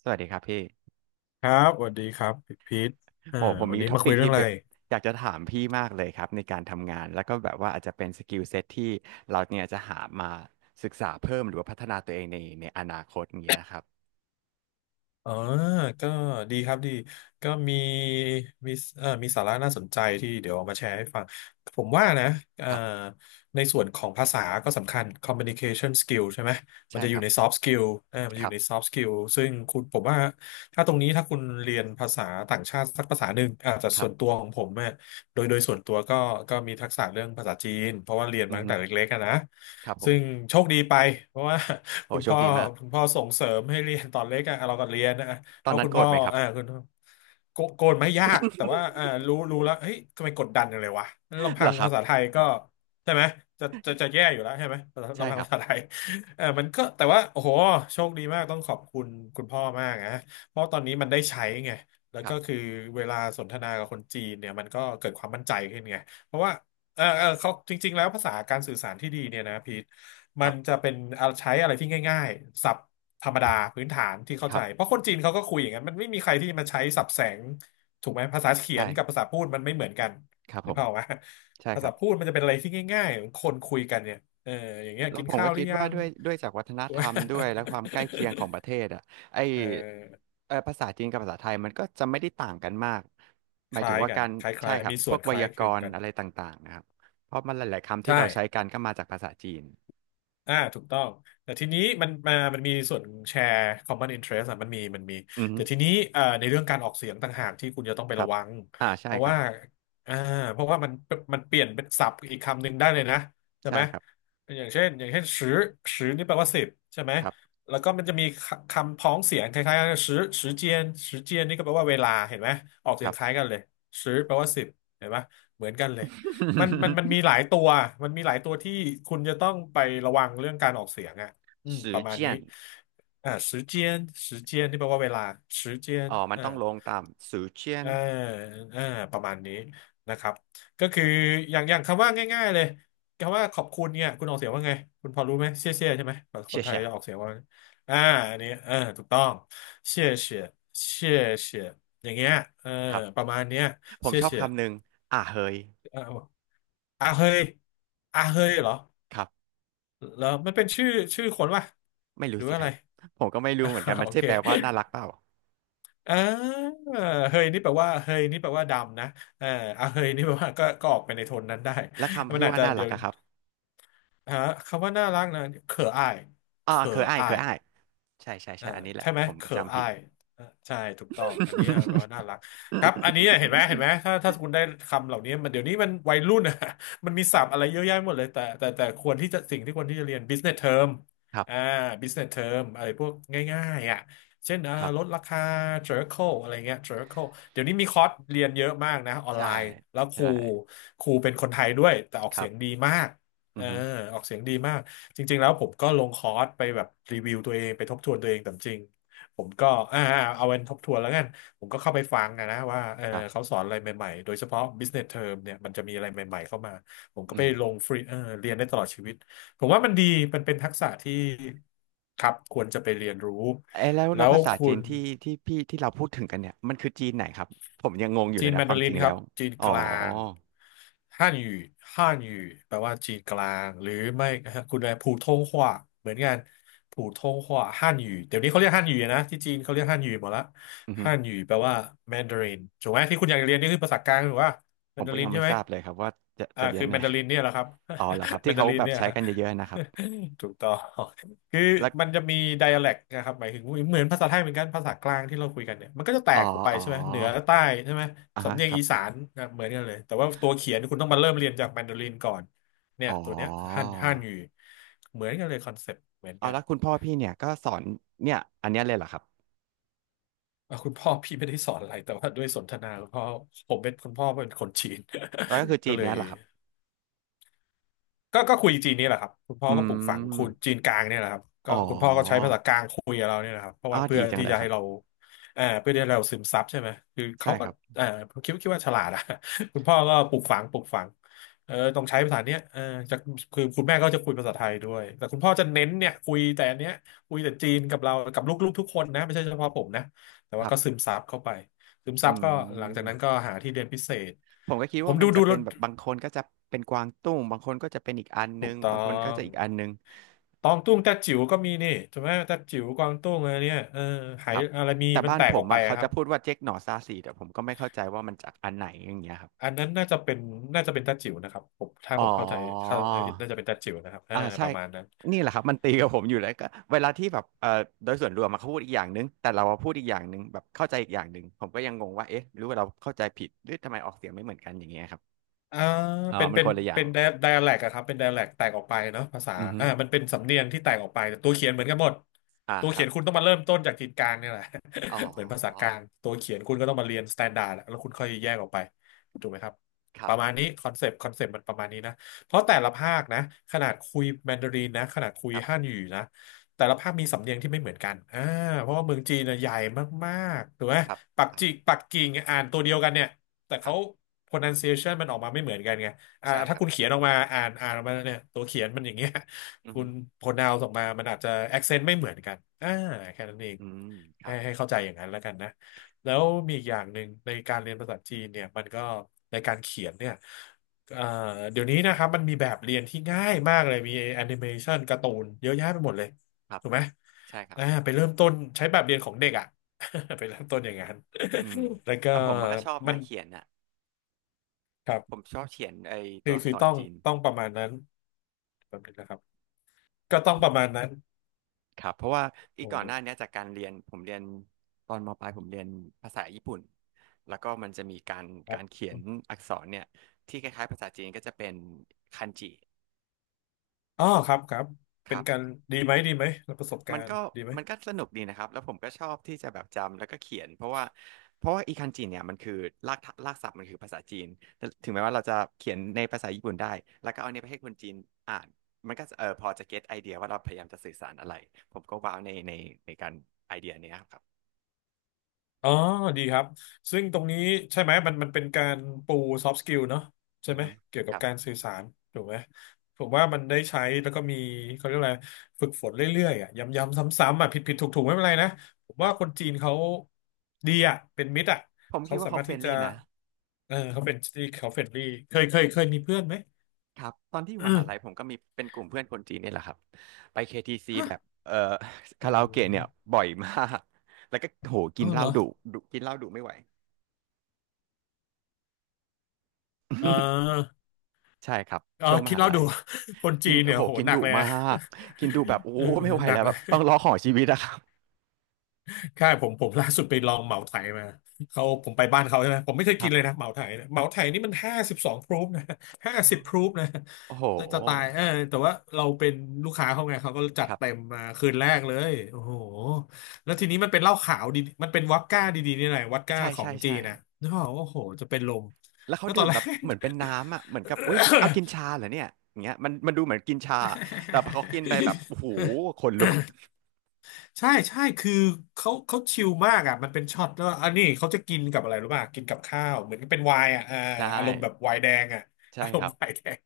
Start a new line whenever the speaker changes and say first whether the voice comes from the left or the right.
right: สวัสดีครับพี่
left: ครับสวัสดีครับพีพีทอ่า
right: โอ้ผม
left: วัน
right: มี
left: นี้
right: ท็อ
left: มาคุ
right: ปิก
left: ยเรื่อ
right: ที่
left: งอะ
right: แบ
left: ไร
right: บอยากจะถามพี่มากเลยครับในการทำงานแล้วก็แบบว่าอาจจะเป็นสกิลเซ็ตที่เราเนี่ยจะหามาศึกษาเพิ่มหรือว่าพัฒนาตัวเองในอนาคตอย่างเงี้ยครับ
left: อ๋อก็ดีครับดีก็มีมีสาระน่าสนใจที่เดี๋ยวเอามาแชร์ให้ฟังผมว่านะเอ่อ
right: ครับ
left: ในส่วนของภาษาก็สำคัญ communication skill ใช่ไหมมัน
right: ใช่
left: จะอ
right: ค
left: ยู่
right: รับ
left: ใน soft skill เอ่ามัน
right: ค
left: อยู่
right: รั
left: ใน
right: บ
left: soft skill ซึ่งคุณผมว่าถ้าตรงนี้ถ้าคุณเรียนภาษาต่างชาติสักภาษาหนึ่งอาจจะ
right: ค
left: ส่
right: รับ
left: วนตัวของผมเนี่ยโดยส่วนตัวก็มีทักษะเรื่องภาษาจีนเพราะว่าเรียน
right: อื
left: มา
right: อ
left: ตั้ง
right: ฮึ
left: แต่เล็กๆอะนะ
right: ครับผ
left: ซึ่ง
right: ม
left: โชคดีไปเพราะว่า
right: โอ้
left: คุณ
right: โช
left: พ่
right: ค
left: อ
right: ดีมาก
left: คุณพ่อส่งเสริมให้เรียนตอนเล็กอะเราก็เรียนนะ
right: ต
left: เพ
right: อน
left: ราะ
right: นั้น
left: คุณ
right: โกร
left: พ่
right: ธ
left: อ
right: ไหมครับ
left: คุณโกโกนไม่ยากแต่ว่ารู้แล้วเฮ้ยทำไมกดดันอย่างเลยวะลำ
right: เหร
left: พั
right: อ
left: ง
right: ครั
left: ภา
right: บ
left: ษาไทยก็ใช่ไหมจะแย่อยู่แล้วใช่ไหม
right: ใช่
left: ลำพั
right: ค
left: ง
right: รับ
left: ภาษาไทย เออมันก็แต่ว่าโอ้โหโชคดีมากต้องขอบคุณคุณพ่อมากนะเพราะตอนนี้มันได้ใช้ไงแล้ว
right: ครั
left: ก็คื
right: บ
left: อเวลาสนทนากับคนจีนเนี่ยมันก็เกิดความมั่นใจขึ้นไงเพราะว่า เออเออเขาจริงๆแล้วภาษาการสื่อสารที่ดีเนี่ยนะพีท
right: ค
left: มั
right: รั
left: นจะ
right: บ
left: เป็นเอาใช้อะไรที่ง่ายๆศัพท์ธรรมดาพื้นฐานที่เข้า
right: ค
left: ใจ
right: รับ
left: เพราะคนจีนเขาก็คุยอย่างนั้นมันไม่มีใครที่มันใช้ศัพท์แสงถูกไหมภาษาเขียนกับ
right: ใช่
left: ภาษาพูดมันไม่เหมือนกัน
right: ครับ
left: ห
right: ผ
left: รือเป
right: ม
left: ล่าวะ
right: ใช่
left: ภา
right: ค
left: ษา
right: รับ
left: พูดมันจะเป็นอะไรที่ง่ายๆคนคุยกันเนี่ยเอออย่างเงี้ย
right: แล้ว
left: กิน
right: ผม
left: ข้า
right: ก็
left: วหรื
right: คิ
left: อ
right: ด
left: ยั
right: ว่า
left: ง
right: ด้วยจากวัฒน
left: ถูก
right: ธ
left: ไหม
right: รรมด้วยและความใกล้เคียงของประเทศอ่ะไอ
left: เออ
right: เออภาษาจีนกับภาษาไทยมันก็จะไม่ได้ต่างกันมากหมา
left: ค
right: ยถึ
left: ล้า
right: ง
left: ย
right: ว่า
left: กัน
right: การ
left: คล้า
right: ใช่
left: ย
right: ค
left: ๆ
right: รับ
left: มี
right: พ
left: ส่
right: ว
left: วน
right: กไว
left: คล้าย
right: ยา
left: ค
right: ก
left: ลึง
right: รณ์
left: กัน
right: อะไรต่างๆนะครับเพราะมันหลายๆคำที่
left: ใช่
right: เราใช้กันก็มาจากภาษาจีน
left: อ่าถูกต้องแต่ทีนี้มันมีส่วนแชร์ common interest อ่ะมันมีมันมี
right: อื
left: แต่ที
right: ม
left: นี้ในเรื่องการออกเสียงต่างหากที่คุณจะต้องไป
right: ครั
left: ระ
right: บ
left: วัง
right: อ่าใช่
left: เพราะ
right: ครั
left: ว่า
right: บ
left: อ่าเพราะว่ามันเปลี่ยนเป็นศัพท์อีกคำหนึ่งได้เลยนะใช่
right: ใช่
left: ไหม
right: ครับ
left: อย่างเช่นสือสือนี่แปลว่าสิบใช่ไหม
right: ครับ
left: แล้วก็มันจะมีคคำพ้องเสียงคล้ายๆกันสือสือเจียนสือเจียนนี่ก็แปลว่าเวลาเห็นไหมออก
right: ค
left: เสีย
right: รั
left: ง
right: บ
left: คล้ายกันเลยสือแปลว่าสิบเห็นไหมเหมือนกันเลย มันมีหลายตัวมันมีหลายตัวที่คุณจะต้องไประวังเรื่องการออกเสียงอ่ะอืม
right: สื
left: ป
right: อ
left: ระมาณ
right: เจีย
left: นี้
right: น
left: 时间时间ที่แปลว่าเวลา时间
right: อ๋อมั
left: เอ
right: น
left: อ
right: ต้องลงตามสือเจีย
left: เอ
right: น
left: อเออประมาณนี้นะครับก็คืออย่างคำว่าง่ายๆเลยคำว่าขอบคุณเนี่ยคุณออกเสียงว่าไงคุณพอรู้ไหมเชี่ยเชี่ยใช่ไหมค
right: เฉี
left: น
right: ย
left: ไท
right: เฉี
left: ย
right: ย
left: ออกเสียงว่าไงอ่าอันนี้เออถูกต้องเชี่ยเชี่ยเชี่ยเชี่ยอย่างเงี้ยเออ
right: ครั
left: ป
right: บ
left: ระมาณเนี้ย
right: ผม
left: เชี่ย
right: ชอบ
left: เชี่ย
right: คำหนึ่งอ่าเฮย
left: อาเฮยอาเฮยเหรอ
right: ครับ
left: แล้วมันเป็นชื่อชื่อคนว่ะ
right: ไม่
left: ห
right: รู้
left: รือ
right: สิ
left: ว่า
right: ค
left: อะ
right: รั
left: ไร
right: บผมก็ไม่รู้
left: อ่า
right: เหมือนกัน มั
left: โอ
right: นใช่
left: เค
right: แปลว่าน่ารักเปล่า
left: อ่าเฮยนี่แปลว่าดำนะเอ่าอาเฮยนี่แปลว่าก็ออกไปในโทนนั้นได้
right: และคำ
left: มัน
right: ที่
left: อาจ
right: ว่า
left: จะ
right: น่า
left: เดี๋
right: รั
left: ย
right: ก
left: ว
right: อะครับ
left: ฮะคำว่าน่ารักนะ เขออาย
right: อ่า
left: เขอ
right: เคยอ้าย
left: อา
right: เคย
left: ย
right: อ้ายใช่ใช่
left: เออ
right: ใช่อันนี้แหละ
left: ใช่ไหม
right: ผม
left: เขอ
right: จำ
left: อา
right: ผิด
left: ยเออใช่ถูกต้องอันนี้แปลว่าน่ารักครับอันนี้เห็นไหมเห็นไห มถ้าคุณได้คำเหล่านี้มันเดี๋ยวนี้มันวัยรุ่นอะ มันมีศัพท์อะไรเยอะแยะหมดเลยแต่ควรที่จะสิ่งที่ควรที่จะเรียน business term
right: ครั
left: อ่า
right: บ
left: business term อะไรพวกง่ายๆอ่ะเช่น
right: ครั
left: ลด
right: บ
left: ราคา circle อะไรเงี้ย circle เดี๋ยวนี้มีคอร์สเรียนเยอะมากนะออนไล
right: ใช่
left: น์แล้วค
right: ใช่
left: รูครูเป็นคนไทยด้วยแต่ออก
right: ครั
left: เสีย
right: บ
left: งดีมากเอ
right: อื
left: อ
right: อฮึ
left: ออกเสียงดีมาก จริงๆแล้วผมก็ลงคอร์สไปแบบรีวิวตัวเองไปทบทวนตัวเองแต่จริงผมก็อ่าเอาเป็นทบทวนแล้วกันผมก็เข้าไปฟังอะนะว่า
right: ครั
left: เขา
right: บ
left: สอนอะไรใหม่ๆโดยเฉพาะ business term เนี่ยมันจะมีอะไรใหม่ๆเข้ามาผมก็
right: อื
left: ไป
right: ม
left: ลงฟรีเรียนได้ตลอดชีวิตผมว่ามันดีมันเป็นทักษะที่ครับควรจะไปเรียนรู้
right: เอ้ยแล้วแล้
left: แล้
right: ว
left: ว
right: ภาษา
left: คุ
right: จีน
left: ณ
right: ที่ที่เราพูดถึงกันเนี่ยมันคือจีนไหนครับผมยังงงอยู่
left: จี
right: เลย
left: นแม
right: นะ
left: น
right: ควา
left: ดา
right: ม
left: ริ
right: จ
left: น
right: ริง
left: ค
right: แล้
left: รับ
right: ว
left: จีน
right: อ๋อ
left: กลางฮั่นอยู่ฮั่นอยู่แปลว่าจีนกลางหรือไม่คุณอะไรผู่ทงฮวาเหมือนกันผู่ทงฮวาฮั่นอยู่เดี๋ยวนี้เขาเรียกฮั่นอยู่นะที่จีนเขาเรียกฮั่นอยู่หมดละ
right: อือฮึ
left: ฮั่นอยู่แปลว่าแมนดารินถูกไหมที่คุณอยากเรียนนี่คือภาษากลางหรือว่า
right: ผ
left: แมน
right: ม
left: ดา
right: ก็
left: ริ
right: ยั
left: น
right: งไม่
left: ใช่ไหม
right: ทราบเลยครับว่าจะจะเรีย
left: คื
right: น
left: อ
right: ไหน
left: แมนดารินเนี่ยแหละครับ
right: อ๋อเหรอครับ
left: แม
right: ที่
left: นดา
right: เขา
left: ริน
right: แบบ
left: เนี่ย
right: ใช้
left: ฮะ
right: กันเยอะๆนะครับ
left: ถูกต้อง คือ
right: แล้ว
left: มันจะมี dialect นะครับหมายถึงเหมือนภาษาไทยเหมือนกันภาษากลางที่เราคุยกันเนี่ยมันก็จะแต
right: อ๋อ
left: กออกไป
right: อ๋อ
left: ใช่ไหมเหนือใต้ใช่ไหม
right: อ่า
left: สำ
right: ฮะ
left: เนีย
right: ค
left: ง
right: รับ
left: อีสานนะเหมือนกันเลยแต่ว่าตัวเขียนคุณต้องมาเริ่มเรียนจากแมนดารินก่อนเนี่ย
right: อ๋อ
left: ตัวเนี้ยฮั่นอยู่เหมือนกันเลยคอนเซ็ปต์เหมือน
right: เอา
left: กัน
right: แล้วคุณพ่อพี่เนี่ยก็สอนเนี่ยอันเนี้ยเลยเหรอครับ
left: อ่ะคุณพ่อพี่ไม่ได้สอนอะไรแต่ว่าด้วยสนทนาคุณพ่อผมเป็นคุณพ่อเป็นคนจีน
right: แล้วก็คือ
left: ก็
right: จีน
left: เล
right: เนี้
left: ย
right: ยเหรอครับ
left: ก็คุยจีนนี่แหละครับคุณพ่อ
right: อื
left: ก็ปลูกฝัง
right: ม
left: คุณจีนกลางเนี่ยแหละครับก็
right: อ๋อ
left: คุณพ่อก็ใช้ภาษากลางคุยกับเราเนี่ยแหละครับเพราะ
right: อ๋อ
left: ว่าเพื่
right: ดี
left: อ
right: จัง
left: ที่
right: เลย
left: จะ
right: ครั
left: ให้
right: บ
left: เราเพื่อที่ให้เราซึมซับใช่ไหมคือ
right: ใช่
left: เขา
right: ค
left: ก็
right: รับ
left: เอ่อคิดว่าฉลาดอ่ะ คุณพ่อก็ปลูกฝังเออต้องใช้ภาษาเนี้ยเออจะคือคุณแม่ก็จะคุยภาษาไทยด้วยแต่คุณพ่อจะเน้นเนี่ยคุยแต่อันเนี้ยคุยแต่จีนกับเรากับลูกๆทุกคนนะไม่ใช่เฉพาะผมนะแต่
right: ค
left: ว่า
right: รั
left: ก็ซึ
right: บ
left: มซับเข้าไปซึมซั
right: อื
left: บก็หลังจากนั้นก็
right: ม
left: หาที่เรียนพิเศษ
right: ผมก็คิด
left: ผ
right: ว่า
left: มดู
right: มันจะ
left: ดู
right: เป็
left: แล้
right: น
left: ว
right: แบบบางคนก็จะเป็นกวางตุ้งบางคนก็จะเป็นอีกอันนึ
left: ถูก
right: ง
left: ต้อ
right: บางคนก็
left: ง
right: จะอีกอันนึง
left: ตองตุ้งแต่จิ๋วก็มีนี่ถูกไหมแตัจิ๋วกวางตุ้งอะไรเนี่ยเออหา
right: ค
left: ย
right: รับ
left: อะไรมี
right: แต่
left: มัน
right: บ้าน
left: แตก
right: ผ
left: อ
right: ม
left: อกไป
right: อ่ะ
left: อะ
right: เขา
left: ครั
right: จะ
left: บ
right: พูดว่าเจ๊กหน่อซาสีแต่ผมก็ไม่เข้าใจว่ามันจากอันไหนอย่างเงี้ยครับ
left: อันนั้นน่าจะเป็นน่าจะเป็นแต่จิ๋วนะครับผมถ้า
right: อ๋อ
left: ผมเข้าใจเข้าน่าจะเป็นแต่จิ๋วนะครับอ่า
right: อ่าใช่
left: ประมาณนั้น
right: นี่แหละครับมันตีกับผมอยู่แล้วก็เวลาที่แบบโดยส่วนรวมมาเขาพูดอีกอย่างนึงแต่เราพูดอีกอย่างนึงแบบเข้าใจอีกอย่างนึงผมก็ยังงงว่าเอ๊ะหรือว่าเราเข้าใจผิดหรือทำไมออกเสียงไม่เหมือนกันอย่างเงี้ยครับ
left: อ่า
right: อ๋อ
left: เป็น
right: มัน
left: เป็
right: ค
left: น
right: นละอย่า
left: เป็
right: ง
left: นไดอะแลกอะครับเป็นไดอะแลกแตกออกไปเนาะภาษา
right: อือฮึ
left: อ่ามันเป็นสำเนียงที่แตกออกไปแต่ตัวเขียนเหมือนกันหมด
right: อ่า
left: ตัว
right: ค
left: เขี
right: รั
left: ย
right: บ
left: นคุณต้องมาเริ่มต้นจากถิ่นกลางเนี่ยแหละ
right: อ๋อ
left: เหมือนภาษากลางตัวเขียนคุณก็ต้องมาเรียนสแตนดาร์ดแล้วคุณค่อยแยกออกไปถูกไหมครับ
right: ค
left: ป
right: รับ
left: ระมาณนี้คอนเซปต์มันประมาณนี้นะเพราะแต่ละภาคนะขนาดคุยแมนดารินนะขนาดคุย
right: ครับ
left: ฮั่นอยู่นะแต่ละภาคมีสำเนียงที่ไม่เหมือนกันอ่าเพราะว่าเมืองจีนนะใหญ่มากๆถูกไหม
right: ครับ
left: ปัก
right: ครับ
left: จิปักกิ่งอ่านตัวเดียวกันเนี่ย แต่
right: ครั
left: เขา
right: บ
left: pronunciation มันออกมาไม่เหมือนกันไงอ่า
right: ใช่ค
left: ถ้า
right: รับ
left: คุณเขียนออกมาอ่านออกมาเนี่ยตัวเขียนมันอย่างเงี้ย
right: อื อ
left: คุ
right: ฮึ
left: ณ pronounce ออกมามันอาจจะ accent ไม่เหมือนกันอ่าแค่นั้นเอง
right: อืมครั
left: แค่
right: บ
left: ให้เข้าใจอย่างนั้นแล้วกันนะแล้วมีอีกอย่างหนึ่งในการเรียนภาษาจีนเนี่ยมันก็ในการเขียนเนี่ยเอ่อเดี๋ยวนี้นะครับมันมีแบบเรียนที่ง่ายมากเลยมีแอนิเมชันการ์ตูนเยอะแยะไปหมดเลย
right: ครับ
left: ถูกไหม
right: ใช่ครับ
left: อ่าไปเริ่มต้นใช้แบบเรียนของเด็กอ่ะ ไปเริ่มต้นอย่างนั้น
right: อืม
left: แล้วก็
right: แต่ผมมันก็ชอบ
left: มั
right: นะ
left: น
right: เขียนน่ะ
left: ครั
right: ผม
left: บ
right: ชอบเขียนไอ้ตั
left: คือ
right: วอัก
left: คือ
right: ษร
left: ต้อง
right: จีน
left: ต้องประมาณนั้นแบบนี้นะครับก็ต้องประมาณนั้น
right: ครับเพราะว่าอีก
left: โอ้
right: ก่อน
left: เดี๋
right: ห
left: ยว
right: น้าเนี้ยจากการเรียนผมเรียนตอนมปลายผมเรียนภาษาญี่ปุ่นแล้วก็มันจะมีการ
left: ครับ
right: เขียนอักษรเนี่ยที่คล้ายๆภาษาจีนก็จะเป็นคันจิ
left: อ๋อครับครับ
right: ค
left: เป็
right: รั
left: น
right: บ
left: การดีไหมแล้วประสบ
right: มั
left: กา
right: น
left: ร
right: ก็
left: ณ์ดีไหม
right: มันก็สนุกดีนะครับแล้วผมก็ชอบที่จะแบบจำแล้วก็เขียนเพราะว่าอีคันจิเนี่ยมันคือรากศัพท์มันคือภาษาจีนแต่ถึงแม้ว่าเราจะเขียนในภาษาญี่ปุ่นได้แล้วก็เอาเนี่ยไปให้คนจีนอ่านมันก็จะเออพอจะเก็ตไอเดียว่าเราพยายามจะสื่อสารอะไรผมก็ว้าวในในการไอเดียเนี้ยครับ
left: อ๋อดีครับ ซึ่งตรงนี้ใช่ไหมมันเป็นการปู soft skill เนอะใช่
right: อือ
left: ไหม
right: ฮึ
left: เกี่ยว
right: ค
left: กับ
right: รับ
left: การสื่อสารถูกไหม ผมว่ามันได้ใช้แล้วก็มีเขาเรียกอะไรฝึกฝนเรื่อยๆอ่ะย้ำๆซ้ำๆอ่ะผิดผิดถูกถูกๆไม่เป็นไรนะ ผม
right: ครั
left: ว่า
right: บ
left: คนจีนเขาดีอ่ะเป็นมิตรอ่ะ
right: ผมคิ
left: เขา
right: ดว่า
left: สา
right: เขา
left: มารถ
right: เฟร
left: ที่
right: น
left: จะ
right: ลี่นะ
left: เออเขาเป็นที่เขาเฟรนลี่เคยมีเพื่อนไหม
right: ครับตอนที่อยู่
left: อื
right: ม
left: ม
right: หาลัยผมก็มีเป็นกลุ่มเพื่อนคนจีนนี่แหละครับไป KTC แบบ
left: ฮะ
right: เอ่อ
left: อื
right: คาราโอเกะเนี่ย
left: ม
right: บ่อยมากแล้วก็โหกิ
left: เอา
right: นเห
left: เห
right: ล้า
left: รอ
right: ดุดุกินเหล้าดุไม่ไหว
left: เ ออ
right: ใช่ครับ
left: เออ
right: ช่วงม
left: คิด
right: หา
left: เล่า
right: ลั
left: ดู
right: ย
left: คน
right: กิ
left: จี
right: น
left: น
right: โอ้
left: เนี่ย
right: โห
left: โห
right: กิน
left: หนั
right: ดุ
left: กเลย
right: มา
left: นะ
right: กกินดุแบบ โอ้
left: เออ
right: ไม่ไหว
left: หนั
right: แล้
left: ก
right: ว
left: เล
right: แบ
left: ย
right: บต้องร้องขอชีวิตอะครับ
left: ใช่ผม ล่าสุดไปลองเหมาไถมาเขาผมไปบ้านเขาใช่ไหมผมไม่เคย
right: ค
left: กิ
right: รั
left: น
right: บ
left: เลยนะเหมาไถนะเหมาไถนี่มัน52 พรูฟนะ50 พรูฟนะ
right: โอ้โห
left: จะตายเออแต่ว่าเราเป็นลูกค้าเขาไงเขาก็จัด
right: ครั
left: เต็
right: บ
left: มมาคืนแรกเลยโอ้โหแล้วทีนี้มันเป็นเหล้าขาวดีมันเป็นวอดก้าดีๆนี่แหละวอดก้า
right: ใช่
left: ขอ
right: ใช่
left: งจี
right: ใช่
left: นนะนึกออกโอ้โหจะเป็นลม
right: แล้วเขา
left: แล้วต
right: ดื่
left: อน
right: ม
left: แร
right: แบบ
left: ก
right: เหมือนเป็นน้ำอ่ะเหมือนกับอุ๊ยเอากินชาเหรอเนี่ยอย่างเงี้ยมันมันดูเหมือนกินชาแต่พอเขากินไปแบบโอ้โหขนลุก
left: ใช่ใช่คือเขาชิลมากอ่ะมันเป็นช็อตแล้วอันนี้เขาจะกินกับอะไรรู้ป่ะกินกับข้าวเหมือนเป็นไวน์อ่ะเออ
right: ใช่
left: อารมณ์แบบไวน์แดงอ่ะ
right: ใช่
left: อาร
right: ค
left: ม
right: รั
left: ณ์
right: บ
left: ไวน์แดง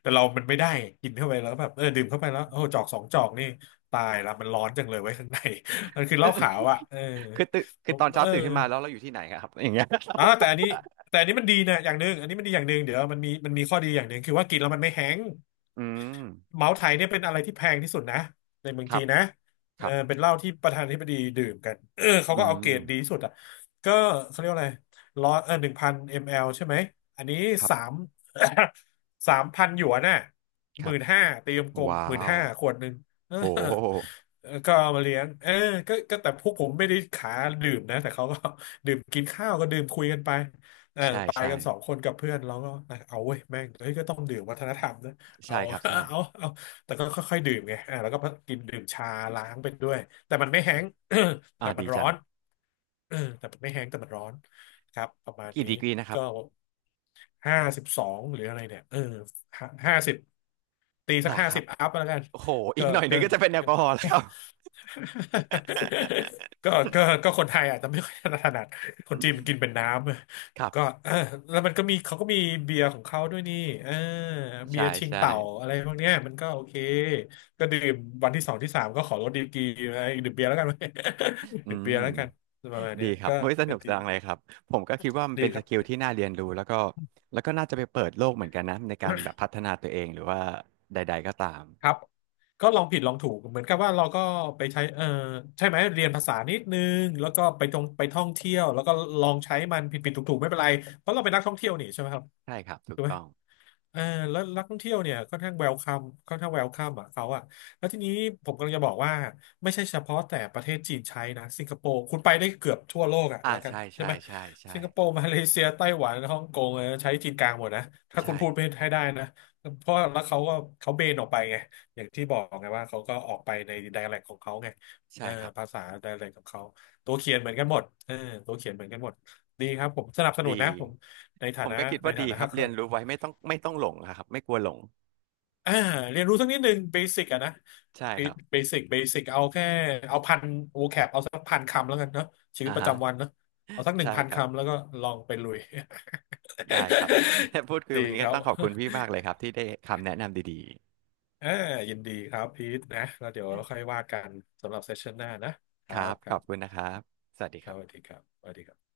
left: แต่เรามันไม่ได้กินเข้าไปแล้วแบบเออดื่มเข้าไปแล้วโอ้โหจอก2 จอกนี่ตายละมันร้อนจังเลยไว้ยข้างใน มันคือเหล้าขาว อ่ะเออ
right: คือตื่น
left: ผ
right: คือ
left: ม
right: ตอนเช้าตื่นขึ้นมาแล้วเราอยู่ที่ไหนครับอย่างเงี้ย
left: แต่อันนี้มันดีนะอย่างหนึ่งอันนี้มันดีอย่างหนึ่งเดี๋ยวมันมีข้อดีอย่างหนึ่งคือว่ากินแล้วมันไม่แห้ง
right: อืม
left: เมาส์ไถเนี่ยเป็นอะไรที่แพงที่สุดนะในเมือง
right: ครั
left: จี
right: บ
left: นนะ
right: ค
left: เออ
right: รับ
left: เป็นเหล้าที่ประธานาธิบดีดื่มกันเออเขา
right: อื
left: ก็เอาเกร
right: ม
left: ดดีที่สุดอ่ะก็เขาเรียกว่าอะไรร้อยหนึ่งพันมลใช่ไหมอันนี้
right: ครั
left: สา
right: บ
left: ม 3,000 หยวนน่ะ
right: ค
left: ห
right: รั
left: มื่
right: บ
left: นห้าตีกลม
right: ว้า
left: หมื่น
right: ว
left: ห้าขวดหนึ่งเอ
right: โอ
left: อ
right: ้
left: เออก็เอามาเลี้ยงเออก็แต่พวกผมไม่ได้ขาดื่มนะแต่เขาก็ ดื่มกินข้าวก็ดื่มคุยกันไปเออ
right: ใช่
left: ไป
right: ใช่
left: กัน2 คนกับเพื่อนเราก็นะเอาเว้ยแม่งเฮ้ยก็ต้องดื่มวัฒนธรรมนะ เอา
right: ใช่ครับใช่
left: เอา แต่ก็ค่อยๆดื่มไงอ่าแล้วก็กินดื่มชาล้างไปด้วย แต่มันไม่แห้ง
right: อ่า
left: แต่มั
right: ดี
left: นร้
right: จั
left: อ
right: ง
left: น เออแต่มันไม่แห้งแต่มันร้อนครับ ประมาณ
right: กี่
left: นี้
right: ดีกรีนะครั
left: ก็
right: บ
left: 52หรืออะไรเนี่ยเออห้าสิบตี
right: ห
left: สั
right: ร
left: ก
right: อ
left: ห้า
right: ครั
left: สิ
right: บ
left: บอัพแล้วกัน
right: โอ้โหอี
left: ก็
right: กหน่อยห
left: ก็
right: นึ่งก็จะเป็นแอล
left: ก็
right: กอฮอล์แล้ว
left: ก็ก็ก็คนไทยอาจจะไม่ค่อยถนัดคนจีนมันกินเป็นน้ำ ผ
right: ค
left: ม
right: รับ
left: ก็
right: ครับ
left: เออแล้วมันก็มีเขาก็มีเบียร์ของเขาด้วยนี่เออเบีย
right: ใช่
left: ร์ชิง
right: ใช่
left: เต่าอะไรพวกเนี้ยมันก็โอเคก็ดื่มวันที่สองที่สามก็ขอลดดีกรีไอ้ดื่มเบียร์แล้วกัน
right: อื
left: ดื่มเบีย
right: ม
left: ร์แล้วกันประมาณเนี้
right: ดี
left: ย
right: ครับ
left: ก็
right: เว้ยส
left: ก็
right: นุก
left: ดี
right: จังเลยครับผมก็คิดว่ามัน
left: ดี
right: เป็น
left: ค
right: ส
left: รั
right: กิล
left: บ
right: ที่น่าเรียนรู้แล้วก็แล้วก็น่าจะไปเปิดโลกเหมือนกันนะในการแบบพัฒนาตัวเองหรือว่าใดๆก็ตาม
left: ครับก็ลองผิดลองถูกเหมือนกับว่าเราก็ไปใช้เออใช่ไหมเรียนภาษานิดนึงแล้วก็ไปท่องเที่ยวแล้วก็ลองใช้มันผิดผิดถูกถูกๆไม่เป็นไรเพราะเราเป็นนักท่องเที่ยวนี่ใช่ไหมครับ
right: ใช่ครับถู
left: ถู
right: ก
left: กไหม
right: ต้อง
left: เออแล้วนักท่องเที่ยวเนี่ยค่อนข้างเวลคัมค่อนข้างเวลคัมอ่ะเขาอ่ะแล้วทีนี้ผมกำลังจะบอกว่าไม่ใช่เฉพาะแต่ประเทศจีนใช้นะสิงคโปร์คุณไปได้เกือบทั่วโลกอ่ะ
right: อ่า
left: แล้วกัน
right: ใช่
left: ใช่
right: ใช่
left: ไหม
right: ใช่ใช่
left: สิงคโปร์ มาเลเซียไต้หวันฮ่องกงเออใช้จีนกลางหมดนะถ้าคุณ
right: ใช่
left: พูดไปให้ได้นะเพราะแล้วเขาก็เขาเบนออกไปไงอย่างที่บอกไงว่าเขาก็ออกไปในไดแลกของเขาไงเอ
right: ใช่
left: อ
right: ครับ
left: ภาษาดแลกของเขาตัวเขียนเหมือนกันหมดเออตัวเขียนเหมือนกันหมดดีครับผมสนับสนุน
right: ดี
left: นะผมในฐา
right: ผม
left: นะ
right: ก็คิด
left: ใน
right: ว่าดี
left: ฐานะ
right: ครับเรียนรู้ ไว้ไม่ต้องหลงนะครับไม่กลัวหลง
left: อ่าเรียนรู้สักนิดหนึ่งเบสิกอะนะ
right: ใช่ครับ
left: เบสิกเอาแค่เอาพันเอาสักพันคำแล้วกันเนาะชีวิต
right: อ่า
left: ประ
right: ฮะ
left: จำวันเนาะเอาสักหนึ่ง
right: ใช่
left: พัน
right: ครั
left: คำ
right: บ
left: แล้วก็ลองไปลุย
right: ได้ครับ และพูดคุ ย
left: ดี
right: วันนี้
left: ค
right: ก็
left: รับ
right: ต้องข อบคุณพี่มากเลยครับที่ได้คำแนะนำดี
left: อ่ายินดีครับพีทนะแล้วเดี๋ยวค่อยว่ากันสำหรับเซสชันหน้านะค
right: ๆค
left: รั
right: รั
left: บ
right: บ
left: ค
right: ข
left: รั
right: อ
left: บ
right: บคุณนะครับสวัสดี
left: ค
right: ค
left: รั
right: รั
left: บสวัส
right: บ
left: ดีครับสวัสดีครับ